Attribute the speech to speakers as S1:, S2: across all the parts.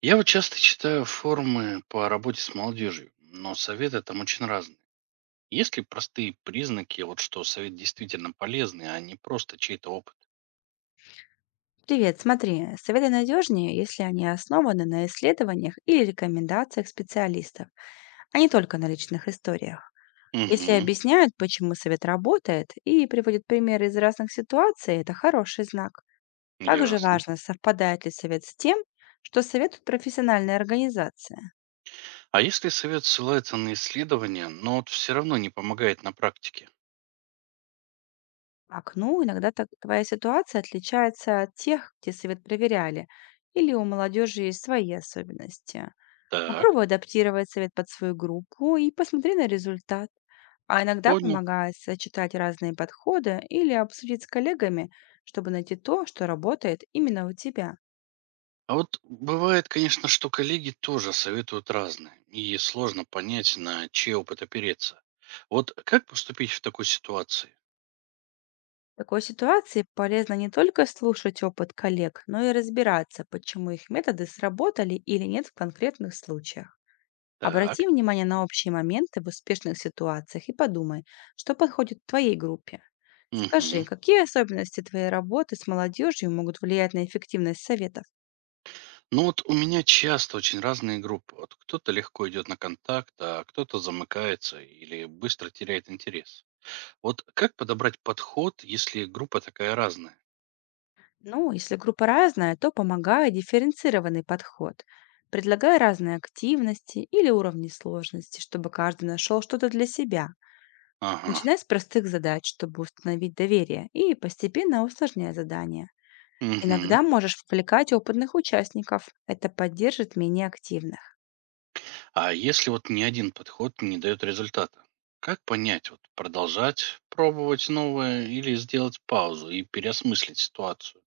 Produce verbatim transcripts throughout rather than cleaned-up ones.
S1: Я вот часто читаю форумы по работе с молодежью, но советы там очень разные. Есть ли простые признаки, вот что совет действительно полезный, а не просто чей-то опыт?
S2: Привет, смотри, советы надежнее, если они основаны на исследованиях или рекомендациях специалистов, а не только на личных историях. Если
S1: Угу,
S2: объясняют, почему совет работает, и приводят примеры из разных ситуаций, это хороший знак. Также
S1: ясно.
S2: важно, совпадает ли совет с тем, что советует профессиональная организация.
S1: А если совет ссылается на исследования, но вот все равно не помогает на практике?
S2: Так, ну, иногда так, твоя ситуация отличается от тех, где совет проверяли, или у молодежи есть свои особенности.
S1: Так,
S2: Попробуй адаптировать совет под свою группу и посмотри на результат. А иногда
S1: понял.
S2: помогает сочетать разные подходы или обсудить с коллегами, чтобы найти то, что работает именно у тебя.
S1: А вот бывает, конечно, что коллеги тоже советуют разное, и сложно понять, на чей опыт опереться. Вот как поступить в такой ситуации?
S2: В такой ситуации полезно не только слушать опыт коллег, но и разбираться, почему их методы сработали или нет в конкретных случаях.
S1: Так,
S2: Обрати внимание на общие моменты в успешных ситуациях и подумай, что подходит твоей группе. Скажи,
S1: угу.
S2: какие особенности твоей работы с молодежью могут влиять на эффективность советов?
S1: Ну вот у меня часто очень разные группы. Вот кто-то легко идет на контакт, а кто-то замыкается или быстро теряет интерес. Вот как подобрать подход, если группа такая разная?
S2: Ну, если группа разная, то помогай дифференцированный подход. Предлагай разные активности или уровни сложности, чтобы каждый нашел что-то для себя.
S1: Ага.
S2: Начинай с простых задач, чтобы установить доверие, и постепенно усложняй задания.
S1: Угу.
S2: Иногда можешь вовлекать опытных участников. Это поддержит менее активных.
S1: А если вот ни один подход не дает результата? Как понять, вот продолжать пробовать новое или сделать паузу и переосмыслить ситуацию?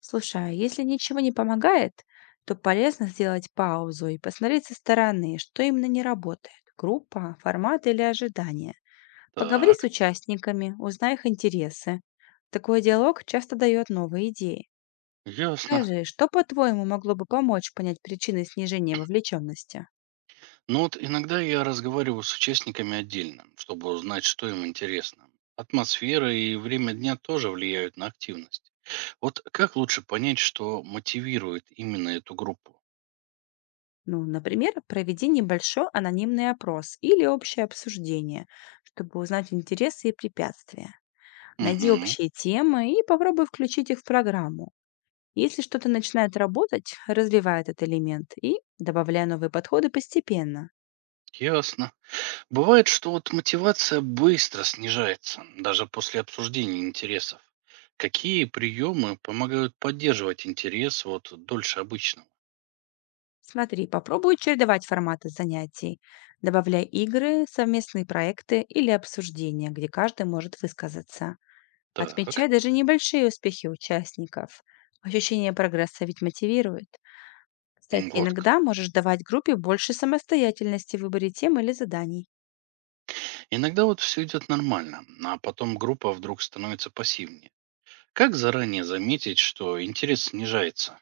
S2: Слушай, а если ничего не помогает, то полезно сделать паузу и посмотреть со стороны, что именно не работает: группа, формат или ожидания. Поговори с
S1: Так,
S2: участниками, узнай их интересы. Такой диалог часто дает новые идеи.
S1: ясно.
S2: Скажи, что, по-твоему, могло бы помочь понять причины снижения вовлеченности?
S1: Ну вот иногда я разговариваю с участниками отдельно, чтобы узнать, что им интересно. Атмосфера и время дня тоже влияют на активность. Вот как лучше понять, что мотивирует именно эту группу?
S2: Ну, например, проведи небольшой анонимный опрос или общее обсуждение, чтобы узнать интересы и препятствия. Найди
S1: Угу,
S2: общие темы и попробуй включить их в программу. Если что-то начинает работать, развивай этот элемент и добавляй новые подходы постепенно.
S1: ясно. Бывает, что вот мотивация быстро снижается, даже после обсуждения интересов. Какие приемы помогают поддерживать интерес вот дольше обычного?
S2: Смотри, попробуй чередовать форматы занятий. Добавляй игры, совместные проекты или обсуждения, где каждый может высказаться.
S1: Так,
S2: Отмечай даже небольшие успехи участников. Ощущение прогресса ведь мотивирует. Кстати,
S1: м, вот как.
S2: иногда можешь давать группе больше самостоятельности в выборе тем или заданий.
S1: Иногда вот все идет нормально, а потом группа вдруг становится пассивнее. Как заранее заметить, что интерес снижается?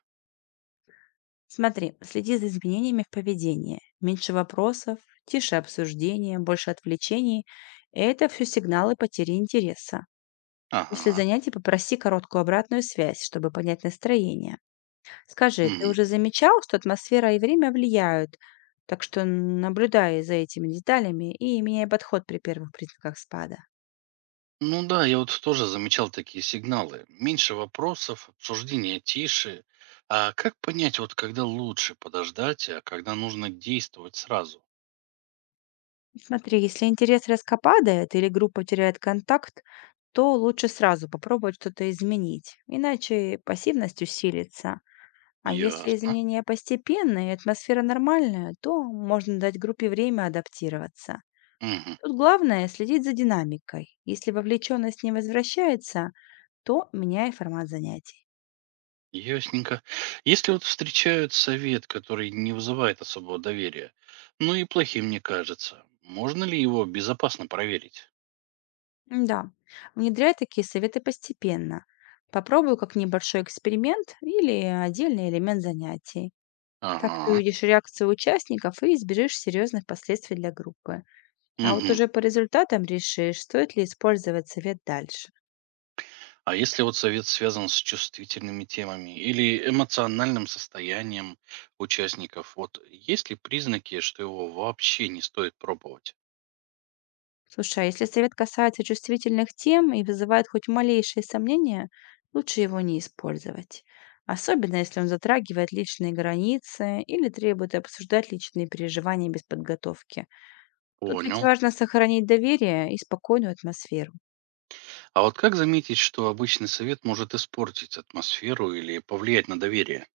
S2: Смотри, следи за изменениями в поведении. Меньше вопросов, тише обсуждения, больше отвлечений. Это все сигналы потери интереса. После
S1: Ага.
S2: занятий попроси короткую обратную связь, чтобы понять настроение. Скажи, ты
S1: Мгм.
S2: уже замечал, что атмосфера и время влияют? Так что наблюдай за этими деталями и меняй подход при первых признаках спада.
S1: Ну да, я вот тоже замечал такие сигналы. Меньше вопросов, обсуждение тише. А как понять, вот когда лучше подождать, а когда нужно действовать сразу?
S2: Смотри, если интерес резко падает или группа теряет контакт, то лучше сразу попробовать что-то изменить, иначе пассивность усилится. А если
S1: Ясно.
S2: изменения постепенные и атмосфера нормальная, то можно дать группе время адаптироваться.
S1: Мгм.
S2: Тут главное следить за динамикой. Если вовлеченность не возвращается, то меняй формат занятий.
S1: Ясненько. Если вот встречают совет, который не вызывает особого доверия, ну и плохим не кажется, можно ли его безопасно проверить?
S2: Да, внедряй такие советы постепенно. Попробуй как небольшой эксперимент или отдельный элемент занятий. Так ты
S1: Ага.
S2: увидишь реакцию участников и избежишь серьезных последствий для группы. А вот
S1: Угу.
S2: уже по результатам решишь, стоит ли использовать совет дальше.
S1: А если вот совет связан с чувствительными темами или эмоциональным состоянием участников, вот есть ли признаки, что его вообще не стоит пробовать?
S2: Слушай, а если совет касается чувствительных тем и вызывает хоть малейшие сомнения, лучше его не использовать. Особенно, если он затрагивает личные границы или требует обсуждать личные переживания без подготовки. Тут ведь
S1: Понял.
S2: важно сохранить доверие и спокойную атмосферу.
S1: А вот как заметить, что обычный совет может испортить атмосферу или повлиять на доверие?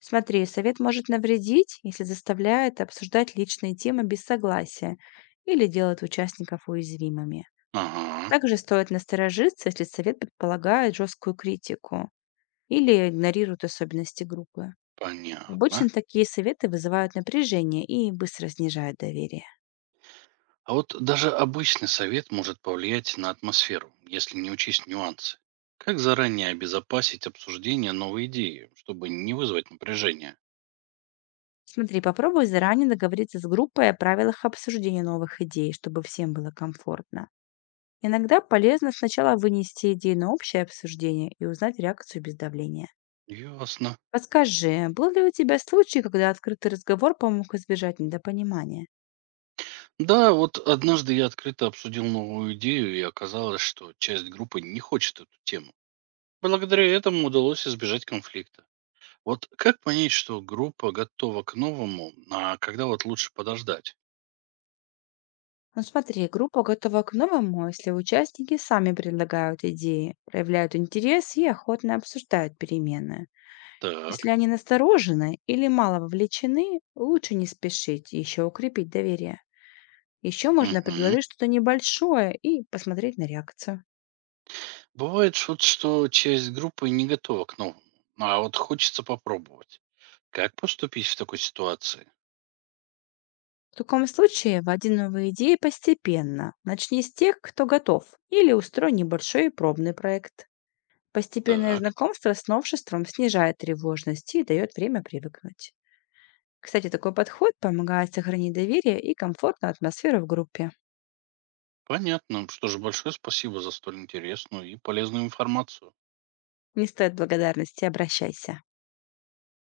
S2: Смотри, совет может навредить, если заставляет обсуждать личные темы без согласия или делает участников уязвимыми.
S1: Ага,
S2: Также стоит насторожиться, если совет предполагает жесткую критику или игнорирует особенности группы.
S1: понятно.
S2: Обычно такие советы вызывают напряжение и быстро снижают доверие.
S1: А вот даже обычный совет может повлиять на атмосферу, если не учесть нюансы. Как заранее обезопасить обсуждение новой идеи, чтобы не вызвать напряжения?
S2: Смотри, попробуй заранее договориться с группой о правилах обсуждения новых идей, чтобы всем было комфортно. Иногда полезно сначала вынести идею на общее обсуждение и узнать реакцию без давления.
S1: Ясно.
S2: Подскажи, был ли у тебя случай, когда открытый разговор помог избежать недопонимания?
S1: Да, вот однажды я открыто обсудил новую идею, и оказалось, что часть группы не хочет эту тему. Благодаря этому удалось избежать конфликта. Вот как понять, что группа готова к новому, а когда вот лучше подождать?
S2: Ну смотри, группа готова к новому, если участники сами предлагают идеи, проявляют интерес и охотно обсуждают перемены. Если
S1: Так,
S2: они насторожены или мало вовлечены, лучше не спешить и еще укрепить доверие. Еще можно
S1: мгм.
S2: предложить что-то небольшое и посмотреть на реакцию.
S1: Бывает вот, что часть группы не готова к новому, а вот хочется попробовать. Как поступить в такой ситуации?
S2: В таком случае вводи новые идеи постепенно. Начни с тех, кто готов, или устрой небольшой пробный проект. Постепенное
S1: Так,
S2: знакомство с новшеством снижает тревожность и дает время привыкнуть. Кстати, такой подход помогает сохранить доверие и комфортную атмосферу в группе.
S1: понятно. Что же, большое спасибо за столь интересную и полезную информацию.
S2: Не стоит благодарности, обращайся.